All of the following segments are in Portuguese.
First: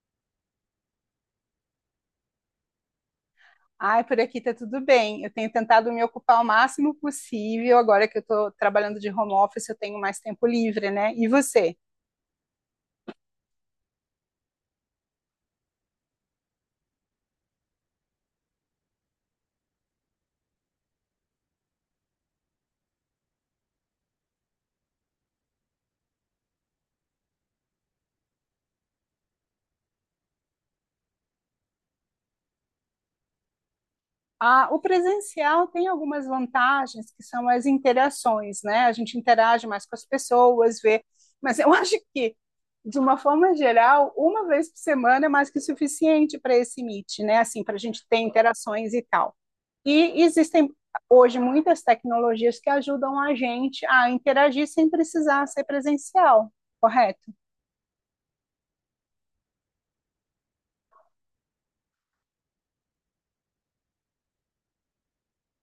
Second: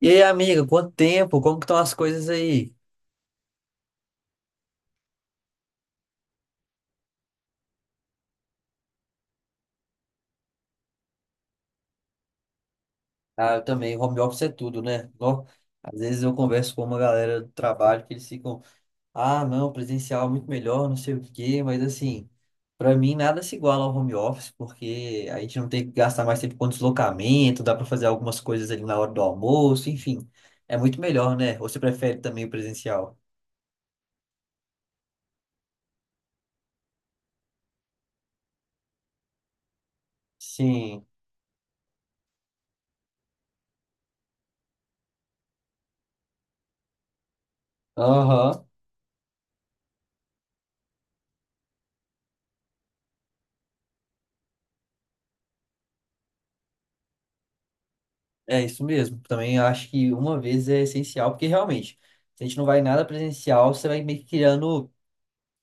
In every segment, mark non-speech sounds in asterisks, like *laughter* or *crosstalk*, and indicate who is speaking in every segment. Speaker 1: E aí, amiga, quanto tempo? Como que estão as coisas aí?
Speaker 2: Ai, por aqui tá tudo bem. Eu tenho tentado me ocupar o máximo possível. Agora que eu estou trabalhando de home office, eu tenho mais tempo livre, né? E você?
Speaker 1: Ah, eu também, home office é tudo, né? Ó, às vezes eu converso com uma galera do trabalho que eles ficam, ah, não, presencial é muito melhor, não sei o quê, mas assim, pra mim nada se iguala ao home office, porque a gente não tem que gastar mais tempo com deslocamento, dá pra fazer algumas coisas ali na hora do almoço, enfim, é muito melhor, né? Ou você prefere também o presencial?
Speaker 2: Ah, o presencial tem algumas vantagens que são as interações, né? A gente interage mais com as pessoas, vê.
Speaker 1: Sim.
Speaker 2: Mas eu *laughs* acho que, de uma forma geral, uma vez por semana é mais que suficiente para esse meet, né? Assim, para a gente ter
Speaker 1: Aham.
Speaker 2: interações e tal. E existem hoje muitas tecnologias que ajudam a gente a interagir sem precisar ser presencial, correto?
Speaker 1: É isso mesmo. Também acho que uma vez é essencial, porque realmente, se a gente não vai em nada presencial, você vai meio que criando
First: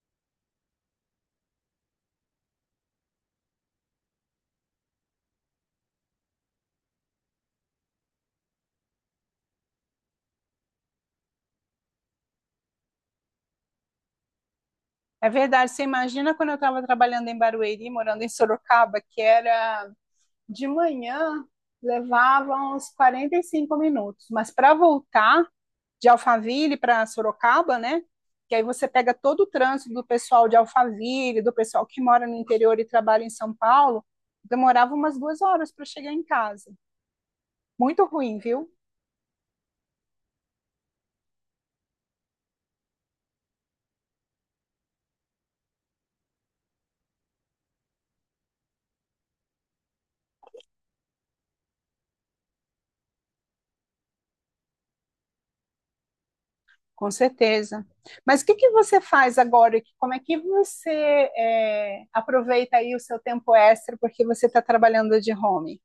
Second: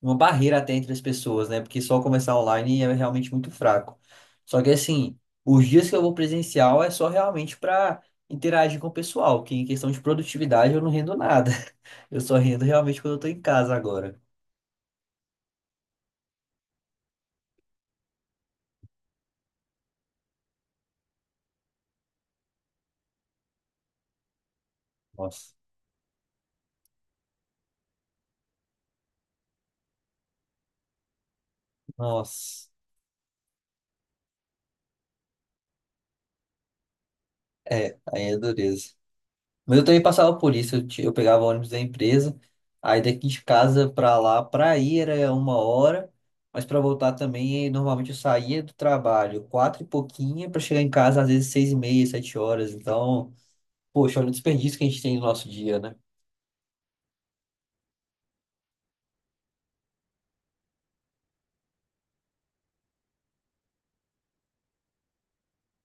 Speaker 1: uma barreira até entre as pessoas, né? Porque só começar online é realmente muito fraco. Só que assim, os dias que eu vou presencial é só realmente para interagir com o pessoal, que em questão de produtividade eu não rendo nada. *laughs* Eu só rendo realmente quando eu tô em casa agora.
Speaker 2: É verdade. Você imagina quando eu estava trabalhando em Barueri, morando em Sorocaba, que era de manhã, levava uns 45 minutos, mas para voltar
Speaker 1: Nossa,
Speaker 2: de Alphaville para Sorocaba, né? Que aí você pega todo o trânsito do pessoal de Alphaville, do pessoal que mora no
Speaker 1: nossa.
Speaker 2: interior e trabalha em São Paulo, demorava umas duas horas para chegar em casa.
Speaker 1: É,
Speaker 2: Muito
Speaker 1: aí
Speaker 2: ruim,
Speaker 1: é
Speaker 2: viu?
Speaker 1: dureza. Mas eu também passava por isso, eu pegava o ônibus da empresa, aí daqui de casa pra lá, pra ir era 1 hora, mas pra voltar também, normalmente eu saía do trabalho quatro e pouquinha pra chegar em casa às vezes 6:30, 7 horas, então, poxa, olha o desperdício que a gente tem no nosso dia, né?
Speaker 2: Com certeza. Mas o que, que você faz agora? Como é que aproveita aí o seu tempo extra porque você está trabalhando de home?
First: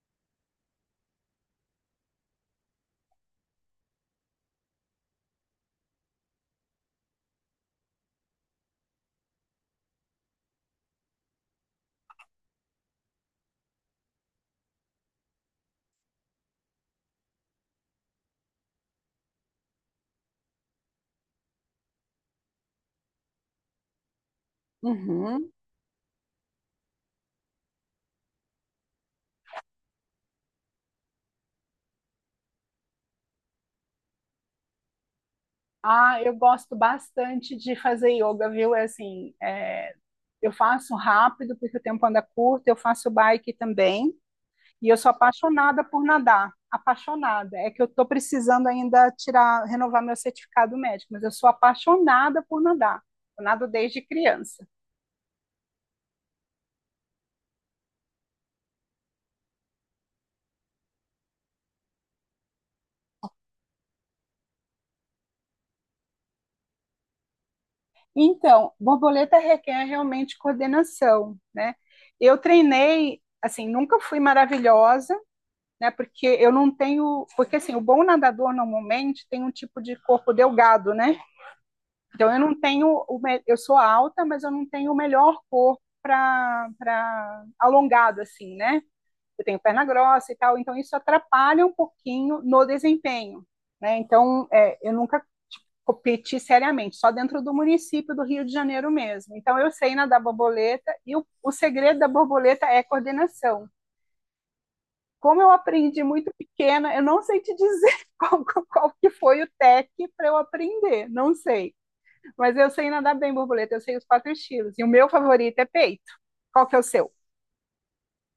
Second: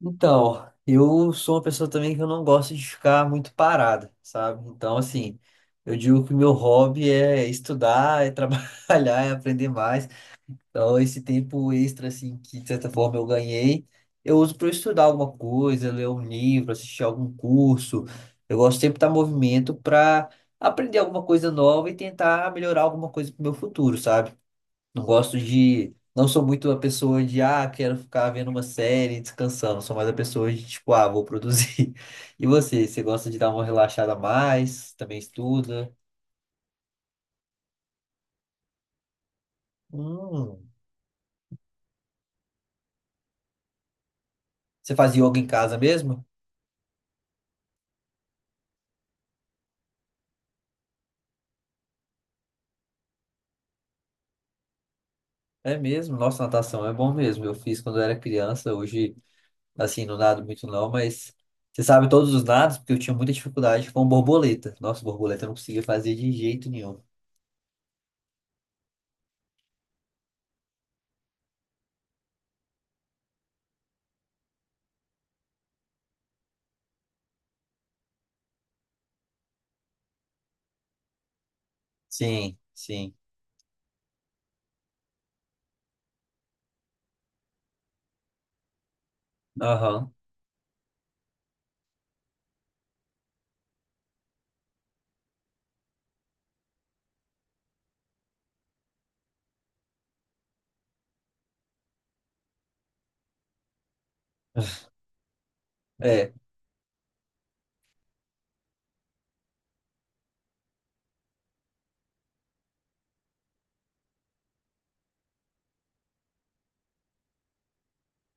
Speaker 1: Então, eu sou uma pessoa também que eu não gosto de ficar muito parada, sabe? Então, assim, eu digo que o meu hobby é estudar, é *laughs* trabalhar, é aprender mais, então, esse tempo extra, assim, que de certa forma eu ganhei, eu uso para estudar alguma coisa, ler um livro, assistir algum curso. Eu gosto sempre de estar em movimento para aprender alguma coisa nova e tentar melhorar alguma coisa para o meu futuro, sabe? Não gosto
Speaker 2: Uhum.
Speaker 1: de. Não sou muito a pessoa de, ah, quero ficar vendo uma série e descansando. Sou mais a pessoa de, tipo, ah, vou produzir. *laughs* E você? Você gosta de dar uma relaxada a mais? Também estuda?
Speaker 2: Ah, eu gosto bastante de fazer yoga, viu? Eu
Speaker 1: Hum.
Speaker 2: faço rápido porque o tempo anda curto, eu faço bike também, e
Speaker 1: Você
Speaker 2: eu sou
Speaker 1: faz yoga em casa
Speaker 2: apaixonada por
Speaker 1: mesmo?
Speaker 2: nadar. Apaixonada. É que eu estou precisando ainda tirar, renovar meu certificado médico, mas eu sou apaixonada por nadar. Eu nado desde criança.
Speaker 1: É mesmo, nossa, natação é bom mesmo. Eu fiz quando eu era criança, hoje, assim, não nado muito não, mas você sabe todos os nados, porque eu tinha muita dificuldade com borboleta. Nossa, borboleta eu não conseguia fazer de jeito nenhum.
Speaker 2: Então, borboleta requer realmente coordenação, né? Eu treinei, assim, nunca fui maravilhosa, né? Porque eu não tenho, porque assim, o bom nadador normalmente tem um tipo de corpo delgado, né? Então eu não
Speaker 1: Sim,
Speaker 2: tenho,
Speaker 1: sim.
Speaker 2: eu sou alta, mas eu não tenho o melhor corpo para alongado assim, né? Eu tenho perna
Speaker 1: Aham.
Speaker 2: grossa e tal, então isso atrapalha um pouquinho no desempenho, né? Eu nunca competir seriamente, só dentro do município do Rio de Janeiro mesmo. Então, eu sei nadar borboleta e o segredo da borboleta é coordenação. Como eu aprendi muito
Speaker 1: É.
Speaker 2: pequena, eu não sei te dizer *laughs* qual que foi o tec para eu aprender, não sei. Mas eu sei nadar bem borboleta, eu sei os quatro estilos. E o meu favorito é peito. Qual que é o seu?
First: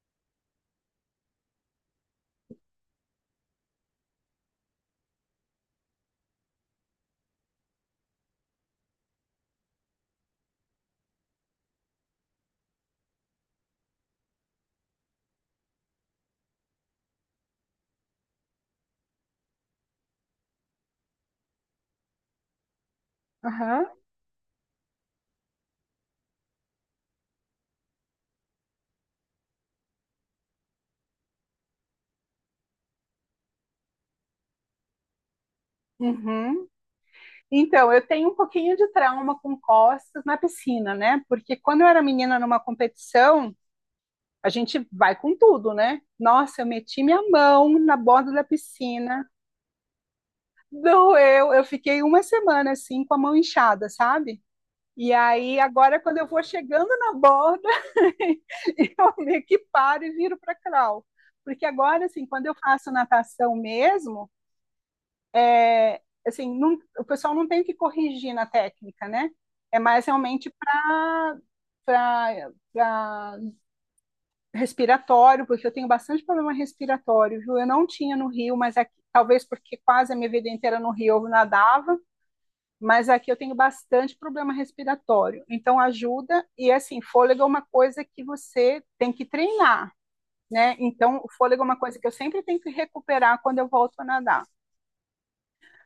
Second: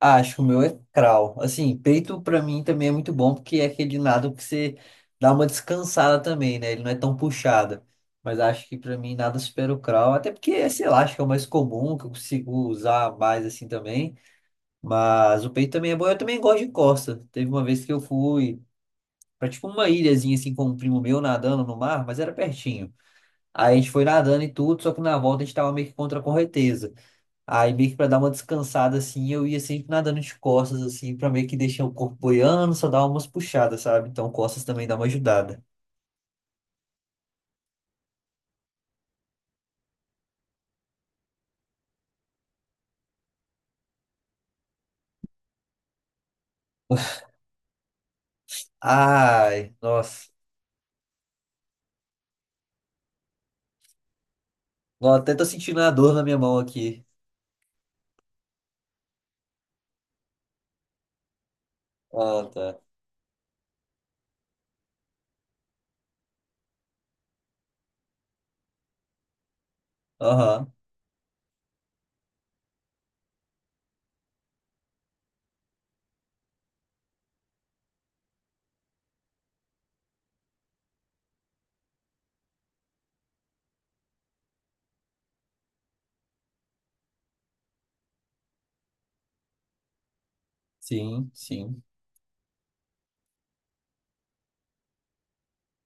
Speaker 1: Ah, acho que o meu é crawl. Assim, peito pra mim também é muito bom, porque é aquele nado que você dá uma descansada também, né? Ele não é tão puxado. Mas acho que pra mim nada supera o crawl, até porque, sei lá, acho que é o mais comum, que eu consigo usar mais assim também. Mas o peito também é bom. Eu também gosto de costa. Teve uma vez que eu fui pra tipo uma ilhazinha assim com um primo meu nadando no mar, mas era pertinho. Aí a
Speaker 2: Aham.
Speaker 1: gente foi nadando e tudo, só que na volta a gente tava meio que contra a correnteza. Aí meio que pra dar uma descansada assim, eu ia sempre nadando de costas assim, pra meio que deixar o corpo boiando, só dar umas puxadas, sabe? Então costas também dá uma ajudada.
Speaker 2: Uhum. Então, eu tenho um pouquinho de trauma com costas na piscina, né? Porque quando eu era menina numa competição, a gente vai com tudo, né? Nossa, eu meti minha mão na borda da piscina,
Speaker 1: Ai, nossa.
Speaker 2: doeu, eu fiquei uma semana assim com a mão inchada, sabe? E
Speaker 1: Ó, até tô
Speaker 2: aí,
Speaker 1: sentindo a
Speaker 2: agora,
Speaker 1: dor
Speaker 2: quando
Speaker 1: na
Speaker 2: eu
Speaker 1: minha
Speaker 2: vou
Speaker 1: mão
Speaker 2: chegando
Speaker 1: aqui.
Speaker 2: na borda, *laughs* eu meio que paro e viro para crawl. Porque agora, assim, quando
Speaker 1: Ah,
Speaker 2: eu
Speaker 1: tá.
Speaker 2: faço natação mesmo, é, assim, não, o pessoal não tem que corrigir na técnica, né? É mais realmente
Speaker 1: Aham.
Speaker 2: para para respiratório, porque eu tenho bastante problema respiratório, viu? Eu não tinha no Rio, mas aqui, talvez porque quase a minha vida inteira no Rio eu nadava, mas aqui eu tenho bastante problema respiratório. Então ajuda e assim, fôlego é uma coisa que você tem que treinar, né? Então
Speaker 1: Sim,
Speaker 2: o fôlego é uma
Speaker 1: sim.
Speaker 2: coisa que eu sempre tenho que recuperar quando eu volto a nadar.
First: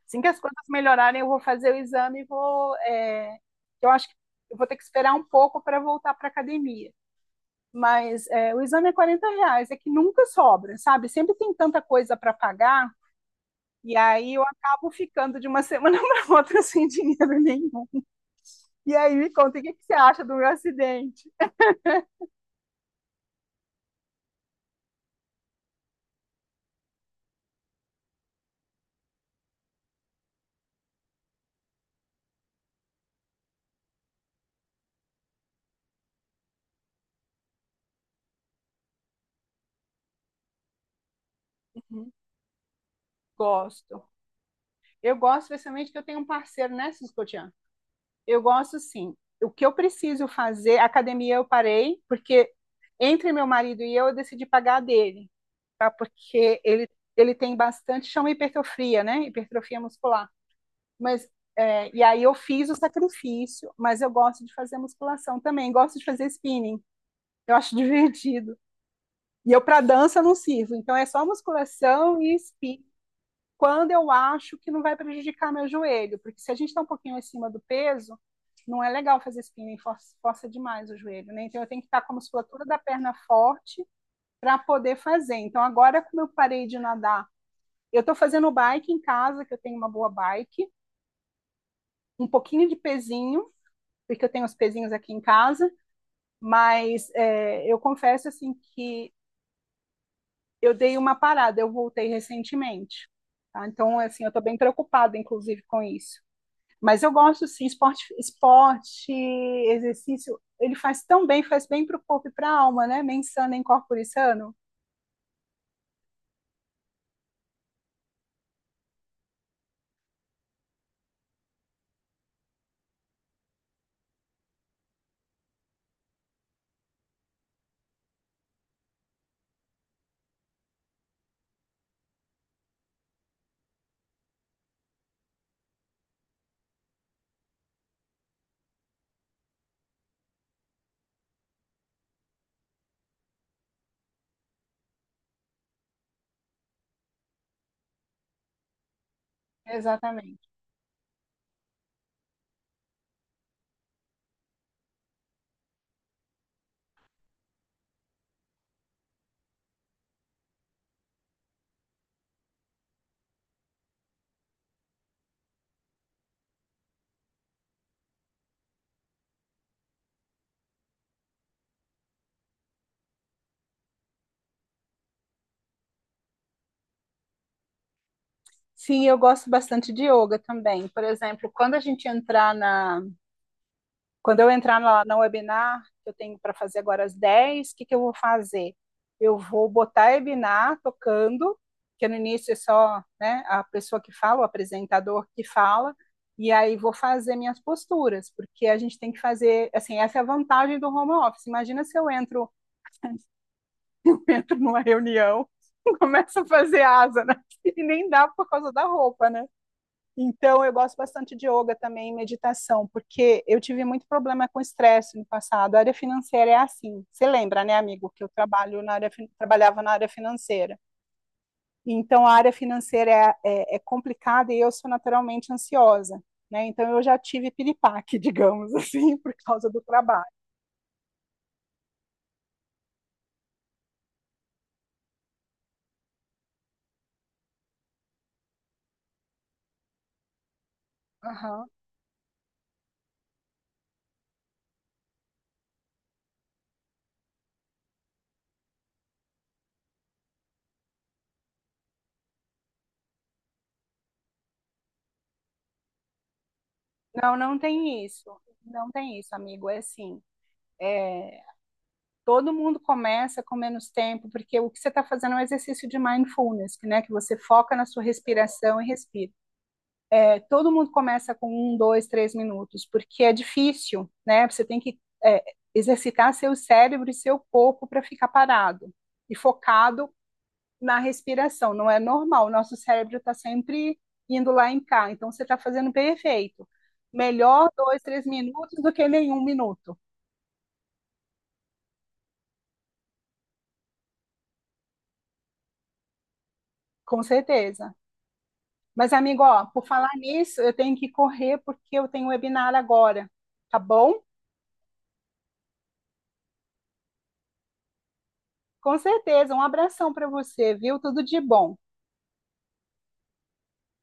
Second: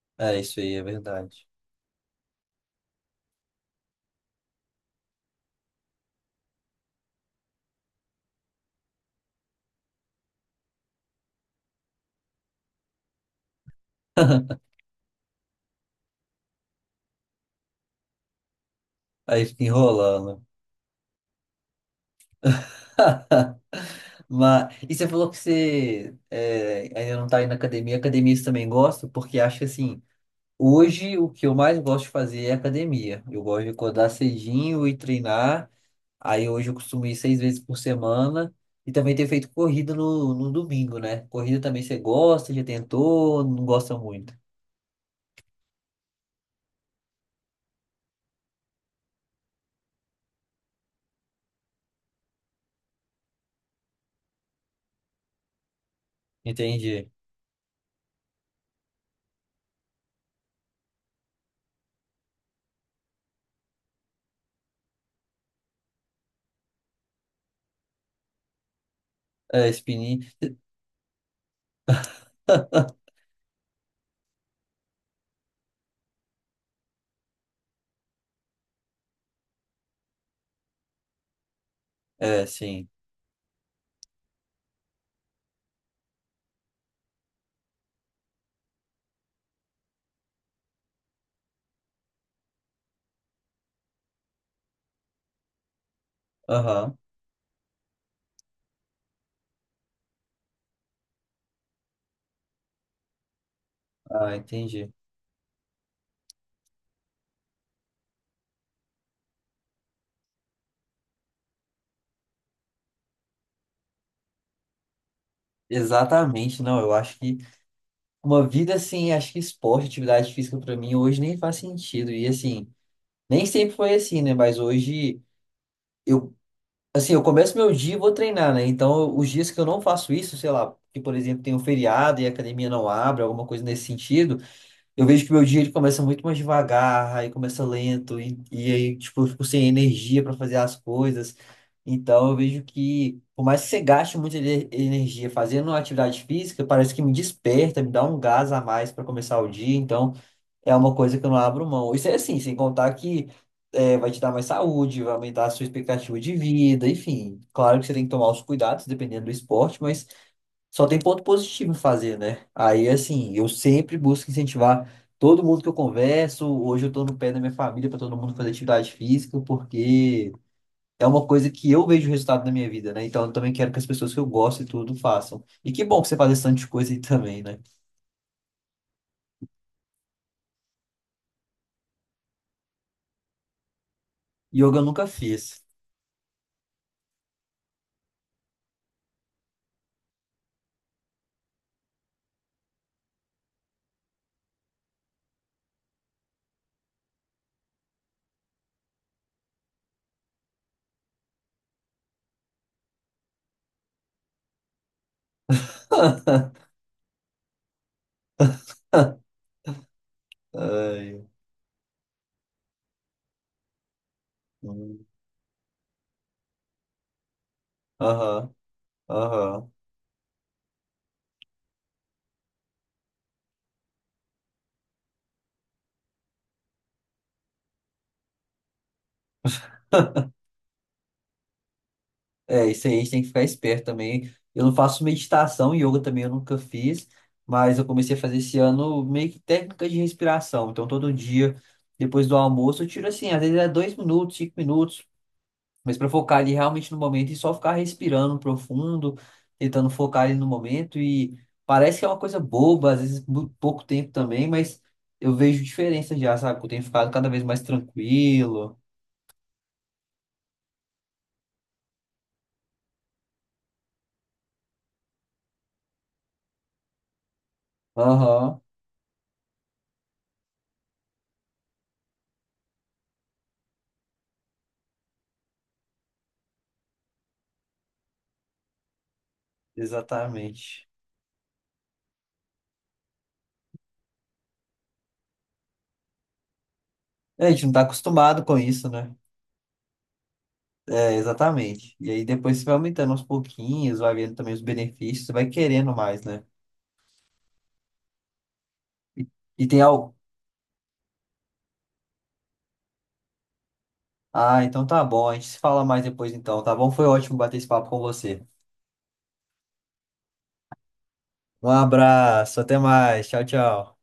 Speaker 2: Assim que as
Speaker 1: É isso
Speaker 2: coisas
Speaker 1: aí, é
Speaker 2: melhorarem, eu vou
Speaker 1: verdade.
Speaker 2: fazer o exame e vou. Eu acho que eu vou ter que esperar um pouco para voltar para a academia. O exame é R$ 40, é que nunca sobra, sabe? Sempre tem tanta coisa para pagar, e aí eu
Speaker 1: *laughs*
Speaker 2: acabo ficando de uma *laughs* semana para outra sem dinheiro nenhum. E aí me
Speaker 1: Aí
Speaker 2: conta, o
Speaker 1: fica
Speaker 2: que que você acha do
Speaker 1: enrolando.
Speaker 2: meu acidente?
Speaker 1: *laughs* Mas, e você falou que você é, ainda não está indo na academia. Academia eu também gosto, porque acho que assim, hoje o que eu mais gosto de fazer é academia. Eu gosto de acordar cedinho e treinar. Aí hoje eu costumo ir seis vezes por semana. E também ter feito corrida no domingo, né? Corrida também você
Speaker 2: Uhum.
Speaker 1: gosta, já tentou, não gosta
Speaker 2: Gosto.
Speaker 1: muito.
Speaker 2: Eu gosto especialmente que eu tenho um parceiro, né, Cisco. Eu gosto sim. O que eu preciso fazer, a academia eu parei, porque entre meu marido e eu decidi pagar a dele, tá? Porque ele,
Speaker 1: Entendi.
Speaker 2: ele tem bastante, chama hipertrofia, né? Hipertrofia muscular. Mas, e aí eu fiz o sacrifício, mas eu gosto de fazer musculação também, gosto de fazer spinning, eu acho *laughs* divertido. E eu
Speaker 1: É,
Speaker 2: para dança
Speaker 1: spinning.
Speaker 2: não sirvo, então é só musculação e spinning. Quando eu acho que não vai prejudicar meu joelho, porque se a gente está um pouquinho acima do peso, não é legal fazer spinning, força demais o joelho, né? Então eu tenho que estar com a
Speaker 1: É,
Speaker 2: musculatura da
Speaker 1: sim.
Speaker 2: perna forte para poder fazer. Então agora como eu parei de nadar, eu estou fazendo bike em casa, que eu tenho uma boa bike, um pouquinho de pezinho porque eu tenho os pezinhos aqui em casa,
Speaker 1: Aham.
Speaker 2: eu confesso assim que eu dei uma parada, eu voltei recentemente. Tá? Então, assim, eu
Speaker 1: Ah,
Speaker 2: estou bem
Speaker 1: entendi.
Speaker 2: preocupada, inclusive, com isso. Mas eu gosto, sim, esporte, esporte, exercício, ele faz tão bem, faz bem para o corpo e para a alma, né? Mensana em corpore sano.
Speaker 1: Exatamente, não. Eu acho que. Uma vida assim, acho que esporte, atividade física pra mim hoje nem faz sentido. E assim, nem sempre foi assim, né? Mas hoje eu, assim, eu começo meu dia e vou treinar, né? Então, os dias que eu não faço isso, sei lá, que por exemplo tem um feriado e a academia não abre, alguma coisa nesse sentido, eu vejo que meu dia ele começa muito mais devagar, aí começa lento, e aí, tipo, eu fico sem energia para fazer as coisas. Então, eu vejo que, por mais que você gaste muita energia fazendo uma atividade física, parece que me desperta, me dá um gás a mais para começar o dia. Então,
Speaker 2: Exatamente.
Speaker 1: é uma coisa que eu não abro mão. Isso é assim, sem contar que é, vai te dar mais saúde, vai aumentar a sua expectativa de vida, enfim. Claro que você tem que tomar os cuidados, dependendo do esporte, mas. Só tem ponto positivo em fazer, né? Aí, assim, eu sempre busco incentivar todo mundo que eu converso. Hoje eu tô no pé da minha família para todo mundo fazer atividade física, porque é uma coisa que eu vejo o resultado na minha vida, né? Então eu também quero que as pessoas que eu gosto e tudo façam. E que bom que você faz esse tanto de coisa aí também, né?
Speaker 2: Sim, eu gosto bastante de yoga também. Por exemplo, quando eu
Speaker 1: Yoga
Speaker 2: entrar
Speaker 1: eu
Speaker 2: na,
Speaker 1: nunca
Speaker 2: na
Speaker 1: fiz.
Speaker 2: webinar, que eu tenho para fazer agora às 10h, o que, que eu vou fazer? Eu vou botar a webinar tocando, que no início é só né, a pessoa que fala, o apresentador que fala, e aí vou fazer minhas posturas, porque a gente tem que fazer, assim, essa é a vantagem do home office. Imagina se eu entro, *laughs* entro numa reunião, *laughs* começo a
Speaker 1: *laughs*
Speaker 2: fazer asa, né? *laughs* E nem dá por causa da roupa, né? Então, eu gosto
Speaker 1: Ai,
Speaker 2: bastante de yoga também, e meditação, porque eu tive muito problema com
Speaker 1: hum,
Speaker 2: estresse no passado. A área financeira é assim. Você lembra, né, amigo, que eu
Speaker 1: aham,
Speaker 2: trabalho na área,
Speaker 1: aham.
Speaker 2: trabalhava na área financeira. Então, a área financeira é complicada e eu sou naturalmente ansiosa, né? Então, eu já tive piripaque, *laughs* digamos assim, por causa do trabalho.
Speaker 1: É, isso aí a gente tem que ficar esperto também. Eu não faço meditação, yoga também eu nunca fiz, mas eu comecei a fazer esse ano meio que técnica de respiração. Então, todo dia,
Speaker 2: Aham.
Speaker 1: depois do almoço, eu tiro assim, às vezes é 2 minutos, 5 minutos, mas para focar ali realmente no momento e só ficar respirando profundo, tentando focar ali no momento. E parece que é uma coisa boba, às vezes muito pouco tempo também, mas eu vejo diferença já, sabe? Que eu tenho ficado cada
Speaker 2: Não,
Speaker 1: vez
Speaker 2: não
Speaker 1: mais
Speaker 2: tem isso.
Speaker 1: tranquilo.
Speaker 2: Não tem isso, amigo. É, Todo mundo começa com menos tempo, porque o que você está fazendo é um exercício de mindfulness, né? Que você foca na sua
Speaker 1: Aham,
Speaker 2: respiração e respira. É, todo mundo começa com um, dois, três minutos, porque é difícil, né? Você tem que é, exercitar seu cérebro e seu corpo para ficar parado e focado
Speaker 1: exatamente.
Speaker 2: na respiração. Não é normal, o nosso cérebro está sempre indo lá em cá, então você está fazendo perfeito.
Speaker 1: É, a gente
Speaker 2: Melhor
Speaker 1: não tá
Speaker 2: dois, três
Speaker 1: acostumado com
Speaker 2: minutos
Speaker 1: isso,
Speaker 2: do que
Speaker 1: né?
Speaker 2: nenhum minuto,
Speaker 1: É, exatamente. E aí depois você vai aumentando aos pouquinhos, vai vendo também os benefícios, você vai querendo mais, né?
Speaker 2: com certeza. Mas,
Speaker 1: E,
Speaker 2: amigo, ó,
Speaker 1: e tem
Speaker 2: por falar
Speaker 1: algo.
Speaker 2: nisso, eu tenho que correr porque eu tenho um webinar agora, tá bom?
Speaker 1: Ah, então tá bom, a gente se fala mais depois então, tá bom? Foi ótimo bater esse papo com você.
Speaker 2: Com certeza. Um abração para você, viu? Tudo de
Speaker 1: Um
Speaker 2: bom.
Speaker 1: abraço, até mais. Tchau, tchau.